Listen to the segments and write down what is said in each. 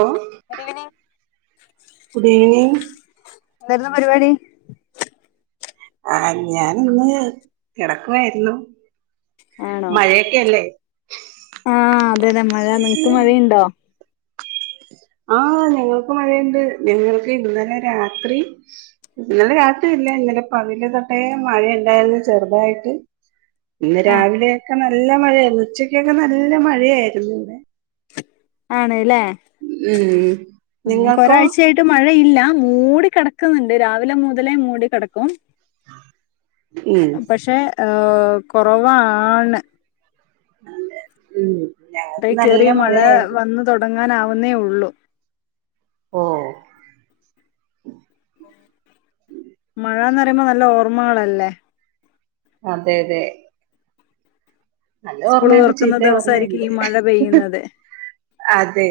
Hello good evening good evening എന്തായിരുന്നു പരിപാടി ആഹ് ഞാൻ ഇന്ന് കിടക്കുആയിരുന്നു ആണോ മഴയ ക്കല്ലേ ആഹ് അതെഅതെ മഴ നിങ്ങക്ക് മഴയുണ്ടോ ആഹാ ഞങ്ങൾക്ക് മഴയുണ്ട് ഞങ്ങൾക്ക് ഇന്നലെ രാത്രി ഇന്നെലെ രാത്രില്ല ഇന്നലെ പകല് തൊട്ടേ മഴ ഉണ്ടായിരുന്നു ചെറുതായിട്ട് ഇന്ന് ആഹ് രാവിലെയൊക്കെ നല്ല മഴയായിരുന്നു ഉച്ചക്കൊക്കെ നല്ല മഴയായിരുന്നു ഇവിടെ ആണല്ലേ ഉം നിങ്ങൾക്കോ ഇന്ന്‌ മഴയില്ല മൂടി കിടക്കുന്നുണ്ട് രാവിലെ മുതലേ മൂടി കിടക്കും ഉം പക്ഷെ ഹ്ഹ്ഹ് കൊറവാണ് അതെ ഉം അതേ ഞങ്ങൾക്ക് നല്ല കേറിയ മഴ മഴയായിരുന്നു വന്നു തുടങ്ങാനാവുന്നേ ഉള്ളൂ ഓ മഴാന്ന് പറയുമ്പോ നല്ല ഓർമ്മകളല്ലേ അതെ അതെ നല്ല സ്കൂള് ഓർമ്മയുണ്ട് തുറക്കുന്ന ചീത്ത ദിവസായിരിക്കും ഓർമ്മയുണ്ട് ഈ മഴ അഹ്ഹ് പെയ്യുന്നത് അതെ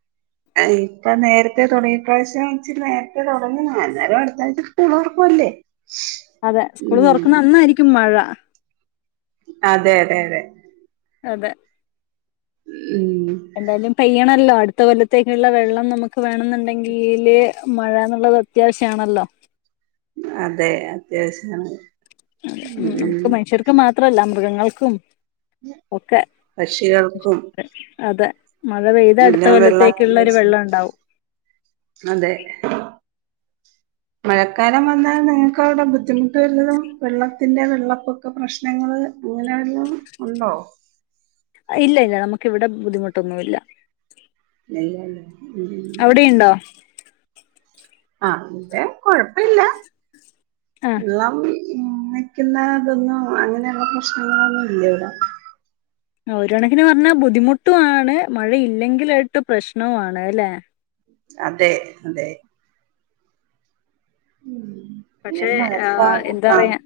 [inaudible] ഇപ്പ നേരത്തെ തുടങ്ങി ഇ പ്രാവശ്യം ഇച്ചിരിനേരത്തെ തുടങ്ങി അന്നേരം അടുത്ത ആഴ്ച്ച സ്കൂളുറക്കല്ലേ. അതെ സ്കൂള് തുറക്കുന്ന അന്നായിരിക്കും മഴ. അതെ അതെ അതെ അതെ ഉം എന്തായാലും പെയ്യണല്ലോ അടുത്ത കൊല്ലത്തേക്കുള്ള വെള്ളം നമുക്ക് വേണെന്നുണ്ടെങ്കില് മഴന്നുള്ളത്. അത്യാവശ്യാണല്ലോ അതെ അത്യാവശ്യണ്. അതെ നമുക്ക് മനുഷ്യർക്ക് മാത്രല്ല മൃഗങ്ങൾക്കും. ഒക്കെ പക്ഷികൾക്കും അതെ മഴ പെയ്ത അടുത്ത എല്ലാം വെള്ളം കൊല്ലത്തേക്കുള്ള ഒരു അത്യാവശ്യം വെള്ളം ഉണ്ടാവും. അതെ മഴക്കാലം വന്നാൽ നിങ്ങൾക്ക് അവിടെ ബുദ്ധിമു ട്ട് വല്ലതും വെള്ളത്തിന്റെ വെള്ളപ്പൊക്ക പ്രശ്നങ്ങൾ അങ്ങനെ വല്ലതും ഉണ്ടോ. അയ് ഇല്ല ഇല്ല നമുക്ക് ഇവിടെ ബുദ്ധിമുട്ടൊന്നു ഇല്ല. നെയ്യാല്ലോ അവിടെണ്ടോ ആഹ് ഇവിടെ കൊഴപ്പല്ല ആഹ് ള്ളം നിക്കുന്ന ഇതൊന്നും അങ്ങനെയുള്ള പ്രശ്നങ്ങളൊന്നും ഇല്ല ഇവിടെ. ആഹ് ഒര്കണക്കിന് പറഞ്ഞാ ബുദ്ധിമുട്ടുണ് മഴയില്ലെങ്കിലായിട്ട് പ്രശ്നവുമാണ് അല്ലെ. അതെ അതെ ഉം പക്ഷെ ആഹ് എന്താ പറയാ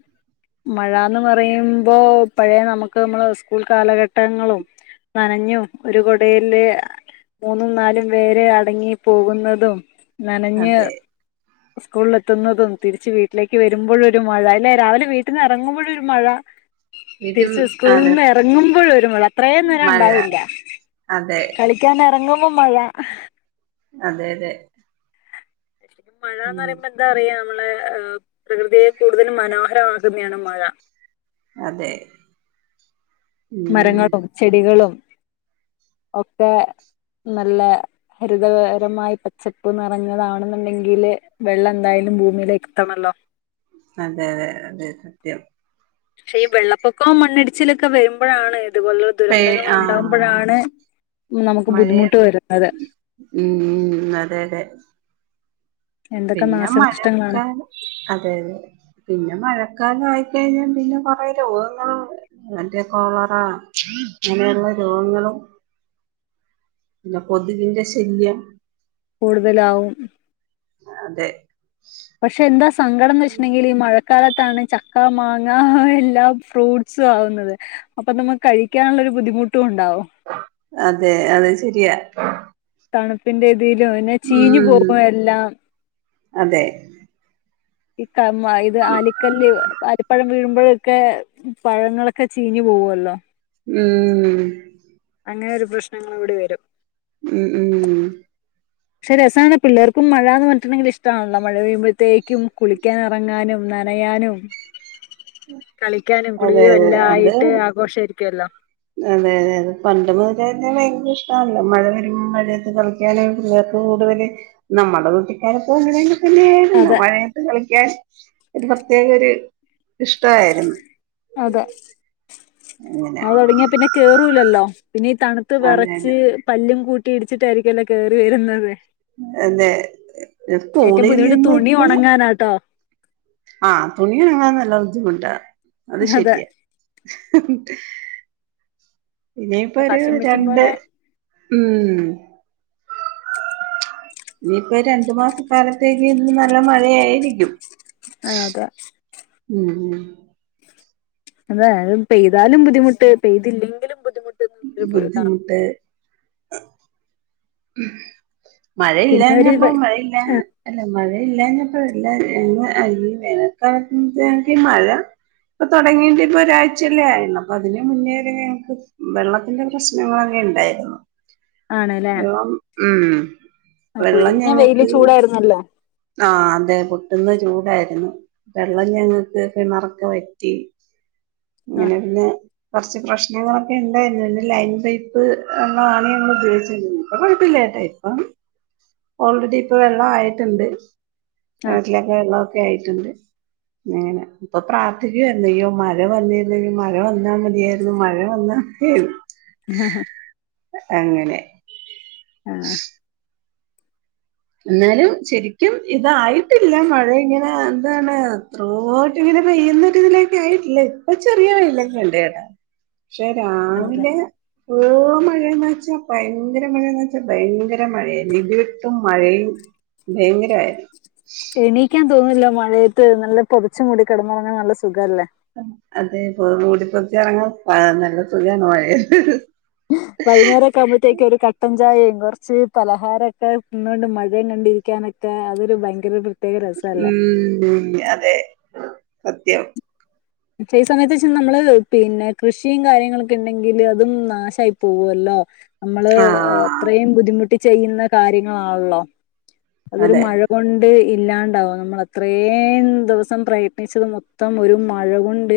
മഴന്ന് പറയുമ്പോ പഴയ നമുക്ക് നമ്മള് സ്കൂൾ കാലഘട്ടങ്ങളും. നനഞ്ഞു ഒരു കുടയില് മൂന്നും നാലും പേര്. അടങ്ങി പോകുന്നതും നനഞ്ഞ് അതെ സ്കൂളിൽ എത്തുന്നതും. തിരിച്ച് വീട്ടിലേക്ക് വരുമ്പോഴ ഒരു മഴ അല്ലേ രാവിലെ വീട്ടിൽ നിന്ന് ഇറങ്ങുമ്പഴും ഒരു മഴ. വീട്ടിൽ തിരിച് അതെ സ്കൂളിന്ന് ഇറങ്ങുമ്പോഴ ഒരു മഴ അത്രേ നേരം മഴ ഉണ്ടാവില്ല അതെ കളി ക്ക്യാൻ ഇറങ്ങുമ്പം മഴ. അതെ അതെ മഴന്ന് ഉം പറയ്പോ എന്താ പറയ നമ്മളെ പ്രകൃതിയെ കൂടുതലും മനോഹരമാക്കുന്നയാണ് മഴ. അതെ ഉം മരങ്ങളും ചെടികളും ഒക്കെ നല്ല ഹരിതകരമായി പച്ചപ്പൂ നിറഞ്ഞതാണെന്നുണ്ടെങ്കില് വെള്ളം എന്തായാലും ഭൂമിയിലേക് എത്തണല്ലോ. അതെ അതെ അതെ സത്യം പക്ഷെ ഈ വെള്ളപ്പൊക്കവും മണ്ണിടിച്ചിലൊക്കെ വരുമ്പോഴാണ് ഇത്പോൽളൊ പേ ആ ദുരന്തങ്ങളുണ്ടാകുമ്പയാണ് നമുക്കുബുദ്ധിമുട്ടു വരുന്നത്. ഉം. ഉം അതെയതെ എന്തൊക്കെ പിന്നെ നാശനഷ്ടങ്ങളാണ് മഴക്കാലം അതെയതെ പിന്നെ മഴക്കാലായിക്കഴിഞ്ഞാ പിന്നെ കൊറെ രോഗങ്ങളും നല്ലകോളറ, ഇങ്ങനെയുള്ള രോഗങ്ങളും. പിന്നെ, കൊതുകിന്റെ ശല്യം കൂടുതലാവും അതെ പക്ഷെയെന്താ സങ്കടന്ന് വച്ചിട്ടുണ്ടെങ്കിലീ മഴക്കാലത്ത് ത്താണ്, ചക്ക, മാങ്ങാ യെല്ലാ ഫ്രൂട്ട്സുമാകുന്നത് അപ്പൊ നമുക്കു കഴിക്കാൻള്ളൊരു ബുദ്ധിമുട്ടുണ്ടാവും അതെ, അതുശരിയാ തണുപ്പിന്റെയിതിലും പിന്നെ ഉം ചീഞ്ഞുപോകുമെല്ലാം അതെ ഇക്ക വായിത് ആലിക്കല്ല് ആലിപ്പഴം വീഴുമ്പയൊക്കെ പഴങ്ങളൊക്കെ ചീഞ്ഞു പോകുവല്ലോ ഉം.. ഉം അങ്ങനെയൊരു പ്രശ്നങ്ങളുംകൂടി വരും. ഉം.. ഉം പക്ഷേ രസാണ്, പിള്ളാർക്കും മഴാന്ന് പറഞ്ഞിട്ടുണ്ടങ്കിലു ഇഷ്ടാണല്ലോ മഴപെയ്യുമ്പത്തേക്കും കുളിക്കാനിറങ്ങാനും. നനയാനും, കളിക്കാനും അതെ കുളിയുമെല്ലാമായിട്ടാഘോഷമായിരിക്കുവല്ലോ അതെയതെഅതെ, പണ്ടുമുതലു തന്നെ ഭയങ്കര ഇഷ്ടമാണല്ലോ മഴ വരുമ്പോം മഴയത്തുകളി പിള്ളേർക്കു കൂടുതലു നമ്മുടെ കുട്ടിക്കാലത്തുമങ്ങനെ തന്നെ പിന്നെയായിരുന്നു അതെ മഴയത്തുകളിക്കാൻ ഒരു പ്രത്യേകയൊരിഷ്ടമായിരുന്നു. അതെ, അങ്ങനെ മഴതുടങ്ങിയാൽപിന്നെ കേറൂലല്ലോ പിന്നെയീതണു അതെ ത്തുവിറച്ച് പല്ലും കൂട്ടിയിടിച്ചിട്ടായിരിക്കുവല്ലോ കേറി വരുന്നത് അതെ അതെ ഏറ്റം സ്കൂളിൽ ബുദ്ധിമുട്ട്തുണിയുണങ്ങാനാട്ടോ ആഹ് തുണിയുണങ്ങാൻ നല്ല ബുദ്ധിമുട്ടാ, അതു അതെ ശരിയ വാഷിംഗ് മെഷീൻ ഇനിപ്പൊഒരുരണ്ട് പോലെ ഉം.. ഇനിയിപ്പൊ രണ്ടുമാസ ക്കാലത്തേക്കുഎന്നും നല്ല മഴയായിരിക്കും. ആഹ്... അതെ ഉം.. ഉം.. അതെയത്പെയ്താലും ബുദ്ധിമുട്ട് പെയ്തില്ലെങ്കിലും ബുദ്ധിമുട്ട്.. ഇതാണ് ബുദ്ധിമുട്ട് പിന്നെ ഒരു മഴയില്ലാഞ്ഞപ്പോ മഴയില്ലാ അല്ല, മഴയില്ലാഞ്ഞപ്പോ ളില്ല. ഈ വേനൽക്കാലത്തേക്കുമഴ ഇപ്പൊതുടങ്ങിയിട്ടിപ്പോ ഒരാഴ്ചയല്ലേയായുള്ളൂ, അപ്പൊ അതിനുമുന്നേ തന്നെ ഞങ്ങക്ക് വെള്ളത്തിന്റെ പ്രശ്നങ്ങളാണേലുണ്ടായിരുന്നു ആണ്ല്ലേ, ആഹ് പൊരിഞ്ഞവെയില് ചൂടായിരുന്നല്ലോ.. ആഹ്, അതെപൊട്ടുന്ന ചൂടായിരുന്നു. വെള്ളംഞങ്ങൾക് കിണറൊക്കെ വറ്റി. ആ ഇങ്ങനെ പിന്നെ.. കുറച്ചുപ്രശ്നങ്ങളൊക്കെയുണ്ടായിരുന്നു. പിന്നെലൈൻ പൈപ് വെള്ളമാണ് ഞങ്ങൾ ഉപയോഗിച്ചിരുന്നത്, ഇപ്പംകുഴപ്പല്ലാട്ടേ ഇപ്പം ഓൾറെഡിയിപ്പൊ വെള്ളമായിട്ടുണ്ട്. ആ കെണറ്റിലൊക്കെ വെള്ളമൊക്കെയായിട്ടുണ്ട്. ഇങ്ങനെ ഇപ്പൊ പ്രാർത്ഥിക്കുവായിരുന്നു. അയ്യോ മഴ വന്നിരുന്നെങ്കിൽ, മഴ വന്നാമതിയായിരുന്നു, മഴ വന്നാ [inaudible] ആഹ്.. ഹാ.. അങ്ങനെ ആഹ് ന്നാലും ശെരിയ്ക്കും ഇതായിട്ടില്ല മഴെങ്ങനെ എന്താണ് തോട്ട്ല്ത് പെയ്ന്നൊക്കെ ഇതിലേക്കെ ട്ടില്ലെ ഇപ്പൊ ചെറ്യ വെലൊക്കെണ്ടെടാ ശെ ആണല്ലേ രാവിലെ ഓ മഴെന്ന്ച്ചാ ഭയെങ്കര മഴെന്ന്ച്ചാ ഭയങ്കര മഴെയിരുന്നു ഇടി വെട്ടും മഴേം ഭയങ്കരമായിര്ന്നു ക്യാൻ തോന്ന്നില്ല മഴേത് നല്ല പൊതച് മൂടി കെടന്നോറങ്ങാ നല്ല സുഖല്ലേ അതെപ്പോ മൂടിപ്പൊതച്ചോറങ്ങ ആഹ് നല്ല സുഖാണ് മഴെത് വൈന്നേരക് കാവുമ്പത്തേക് ഒലു കട്ടം ചായേം കൊറ്ച്ച് പലഹാരക്കെ തിന്നാണ്ട് മഴെമ് കണ്ടിരിക്കാനൊക്ക കാ അതൊരു ഭയങ്കെരെ പ്രത് ഉം അതെ സത്യം ചെയ് സമേത് ച്ച് നമ്മള് പിന്നെ കൃഷിം കാര്യങ്ങളൊക്കെ ണ്ടെങ്കില് അതും നാശായി പോവൊല്ലോ നമ്മള് ആഹ് അത്രേം ബുദ്ധിമുട്ടി ചെയ്യ്ന്ന കാര്യങ്ങളാള്ളോ അതൊരു അതെ മഴ കൊണ്ട് ഇല്ലാണ്ടാവും നമ്മൾ അത്രേം ദിവ്സം പ്രയത്നിച്ചത് മൊത്തം ഒരു മഴ കൊൺ ണ്ട്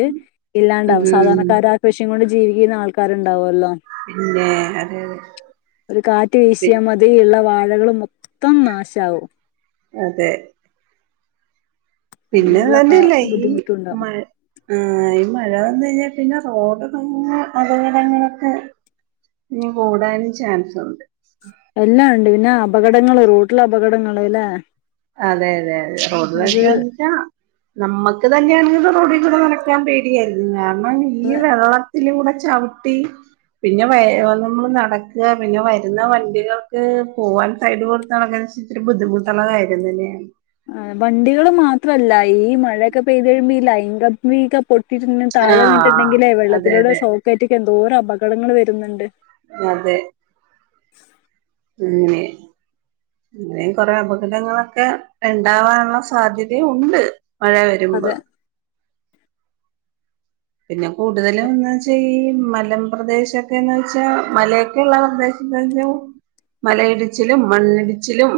ഇല്ലാണ്ടാവും ഉം സാധാരണക്കാരാ കൃഷിം കൊണ്ട് ജീവിക്കുന്ന ആൾക്കാരിണ്ടാവല്ലോ പിന്നേ അത് ഒര് കാറ്റ് വീശ്യാ മതി ഇള്ള വാഴകള് മൊത്തം നാശാവും അതെ പിന്നത് അങ്ങനെയുള്ള ആ തന്നെയല്ല ഈ ബുദ്ധിമുട്ടുണ്ടാവും മ ആഹ് ഈ മഴ വന്ന്കഴിഞ്ഞാ പിന്നെ റോഡ്തും അപകടങ്ങളൊക്കെ ഇഞ്ഞി കൂടാനും ചാൻസൊണ്ട് എല്ലാണ്ട് പിന്നെ അപകടങ്ങള് റോട്ടില് അപകടങ്ങള് ല്ലെ അതെ അതെ അതെ റോഡ്ല് [unintelligible] നമ്മക്ക് തന്നേണ് റോഡിലൂടെ നടക്കാൻ പേ ടി എങ്ങാണം ഈ വെള്ളത്തിലൂടെ ചവിട്ടി പിന്നെ വേഗംനമ്മള് നടക്കാ പിന്നെ വര്ന്ന വണ്ടികൾക്ക് പൂവാൻ സൈഡ് കൊടുത്ത് നടക്കണന്ന് വെച്ച് ഇച്ചിരി ബുദ്ധിമുട്ടൊള്ള കാര്യം തന്നേണ്. ആഹ് വണ്ടികള് മാത്രല്ല ഈ മഴയൊക്കെ പെയ്ത് കഴിയുമ്പ ഈ ലൈങ്കമ്പീക്ക പൊ ട്ടിര്ന്ന് താഴെ ആഹ് വീൺട്ടെണ്ടെങ്കിലേ അതെ വെള്ളത്തിലൂടെ അതെ ഷോക്കേറ്റൊക്ക് എന്തോരം അപകടങ്ങള് വര്ന്നെണ്ട് അതെ ഉം ന്നെ പിന്നേം കൊറെ അപകടങ്ങളൊക്കെ എണ്ടാവാനെള്ള സാധ്യതേം ഉണ്ട് മഴ അതെ വെരുമ്പള് പിന്നെ കൂടുതലും എന്ന്വെച്ചാ ഈ മലപ്രദേശംക്കെന്ന്വെച്ചാ മലയൊക്കെള്ള പ്രദേ [unintelligible] മലയിടിച്ചിലും മണ്ണിടിച്ചിലും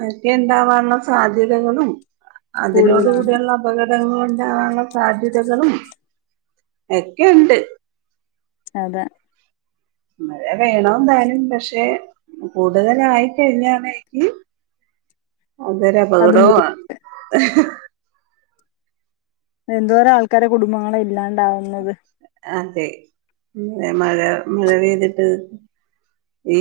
അതൊക്കെ ഇണ്ടാവാനെള്ള സാധ്യതകളും കൂടുതലാണ് അതിനോടുകൂടിയെള്ള അപകടങ്ങളിണ്ടാവാനെള്ള സാധ്യതകളും എക്കെണ്ട് അതാ മഴ വേണോംന്താനും പക്ഷെ കൂടുതലായി കഴിഞ്ഞാണ് എങ്കി അതും ബുദ്ധി അതൊരപകടോവാണ് ഹ്... ഹ് എന്തോരം ആൾക്കാരെ കുടുംബങ്ങളാ ഇല്ലാണ്ടാവുന്നത് അതെ ഇങ്ങനെ മഴ മഴപെയ്തിട്ട് ഈ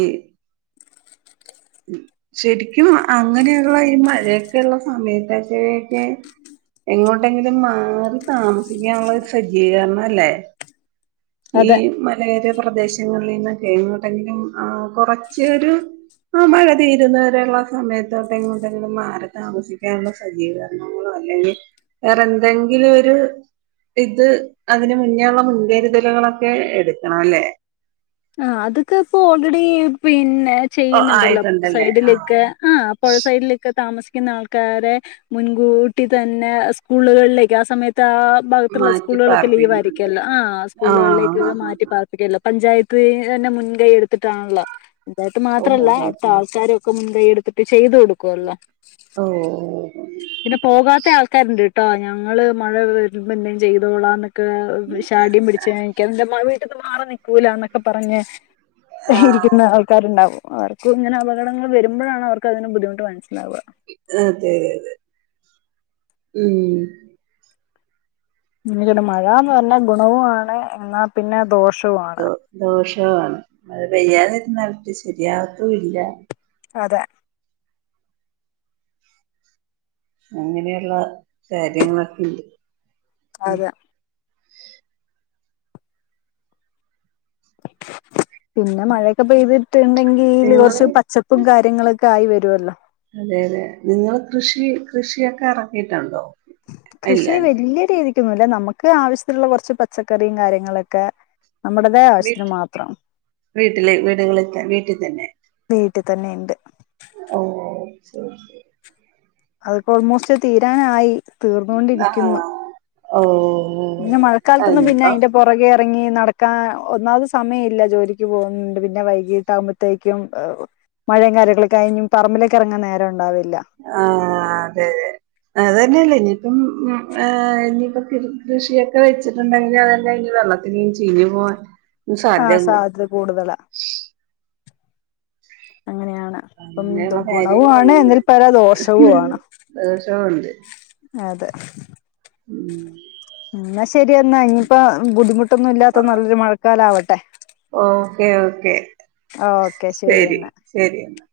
ശെരിക്കും അങ്ങനെയുള്ള ഈ മഴയൊക്കെള്ള സമയത്തെക്കേക്കെ എങ്ങോട്ടെങ്കിലും മാറി താമസിക്കാനെള്ള ഒര് സജ്ജീകരണം അല്ലേ ഈ അതെ മലയോര പ്രദേശങ്ങളീന്നൊക്കേ എങ്ങോട്ടെങ്കിലും ആഹ് കൊറച്ച് ഒരു ആഹ് മഴ തീരുന്ന വരെള്ള സമയത്തോട്ടെങ്ങോട്ടെങ്കിലും മാറി താമസിക്കാനിള്ള സജ്ജീകരണങ്ങളൊ അല്ലെങ്കി വേറെന്തെങ്കിലു ഒരു ഇത് അതിന് മുന്നേള്ള മുൻകരുതലുകളൊക്കെ എടുക്കണവല്ലേ ആഹ് അത്ക്കെ ഇപ്പൊ ഓൾറെഡി പിന്നെ ഓ ചെയ്യുന്നിണ്ടല്ലോ ആയിട്ടുണ്ടല്ലേ ആ സൈഡിലൊക്കെ ആഹ് പൊഴ സൈഡിലൊക്കെ താമസിക്കുന്ന ആൾക്കാരെ മുൻകൂട്ടി തന്നെ സ്കൂളുകളിലേക്ക് ആ സമയത്ത് ആഹ് ഭാഗത്തുള്ള മാറ്റി സ്കൂളുകളൊക്കെ പാർപ്പിക്കുന്നുണ്ട് ലീവായിരിക്കുവെല്ലെ ആഹ് ആ ആ സ്കൂളുകളിലേക്കൊക്കെ ആ മാറ്റി ആ. പാർ പ്പിക്കുവല്ലോ പഞ്ചായത്ത് തന്നെ മുൻകൈ എടുത്തിട്ടാണല്ലോ പഞ്ചായത്ത് ഓ മാത്രല്ല ഓ അവിടുത്താൾക്കാരും മുൻകൈ എടുത്തിട്ട് ചെയ്ത് കൊടുക്കുവല്ലോ ഓഹ് പിന്നെ പോകാത്ത ആൾക്കാരിണ്ടിട്ടോ ഞങ്ങള് മഴ വരുമ്പന്തേലും ചെയ്തോളാന്നൊ ക്കെ ശാഠ്യം പിടിച്ച്നിക്കാ ഇന്റെ മാ എന്റെ വീട്ടിന്ന് മാറി നിക്കൂലാന്നൊക്കെ പറഞ്ഞ് ഇരിക്കുന്ന ആൾക്കാരുണ്ടാവും അവർ ക്കും ഇങ്ങനെ അപകടങ്ങള് വരുമ്പഴാണ് അവർക്ക് അതിന്റെ ബുദ്ധിമുട്ട് മനസ്സിലാവുക അതേ ഉം [unintelligible] മഴാന്ന് പറഞ്ഞ ഗുണവുവാണ് എന്നാ പിന്നെ ദോഷ് ദോ ദോഷവുവാണ് മഴ പെയ്യാതെ ഇരുന്നാലൊട്ട് ശരിയാവത്തു ഇല്ല അതെ അങ്ങനെയൊള്ള കാര്യങ്ങളൊക്കെ ഇണ്ട് അത പിന്നെ മഴയൊക്കെ പെയ്തിട്ടുണ്ടെങ്കില് നിങ്ങള് കുറച്ച് ചെപ്പും കാര്യങ്ങളൊക്കെ ആയി വരുമല്ലോ അതെ അതെ നിങ്ങൾ കൃഷി കൃഷിയൊക്കെ ഇറക്കിയിട്ടുണ്ടോ ഇല്ല കൃഷി ഇല്ല വല്യയ രീതിക്കൊന്നുംല്ല നമുക്ക് ആവശ്യത്തിുള്ള കുറച്ച് പച്ചക്കറിയും കാര്യങ്ങളൊക്കെ നമ്മുടേതായ വീട്ട ആവശ്യത്തിന് മാത്രം വീട്ടില് വീടുകളൊക്കെ വീട്ടിൽ തന്നെ വീട്ടിൽ തന്നെുണ്ട് ഓ ശരി ശരി അതിപ്പോ ഓൾമോസ്റ്റ് തീരാനായി ആഹ തീർന്നുകൊണ്ടിരിക്കുന്നു ഓ പിന്നെ മഴക്കാലത്തൊന്നും പിന്നെ അതിനിപ്പം അയിന്റെ പുറകെ ഇറങ്ങി നടക്കാൻ ഒന്നാത് സമയമല്ല ജോലിക്ക് പോകുന്നുണ്ട് പിന്നെ വൈകീട്ട് ആകുമ്പ ത്തേക്കും മഴയും കാര്യങ്ങളൊക്ക കഴിഞ്ഞും പറമ്പിലേക്കെറങ്ങൻ നേരം ഉണ്ടാവില്ല ആ അതെ അതെ അത്തന്നെയല്ലേ ഇനിയിപ്പം ഇനിയിപ്പ കൃഷിയൊക്കെ വെച്ചിട്ടുണ്ടെങ്കിൽ അതന്നെ ഇനി വെള്ള നും ചീഞ്ഞ്പോവാൻ ആ സാധ്യ കുടും സാധ്യത കൂടുതലാ അങ്ങനെയാണ് അപ്പം അങ്ങനെയുള്ള ഗുണവു വാണ് കാര്യങ്ങളുണ്ട് എന്നൽ പരാ ദോഷവു ആണ് ദോഷവുണ്ട് അതെ ഉം എന്നാ ശരി എന്നാ ഇനിയിപ്പ ബുദ്ധിമുട്ട് ട്ടൊന്നുല്ലാത്ത നല്ലൊരു മഴക്കാല ആവട്ടെ ഓക്കേ ഓക്കെ ശരി എന്നാ ശരി എന്നാൽ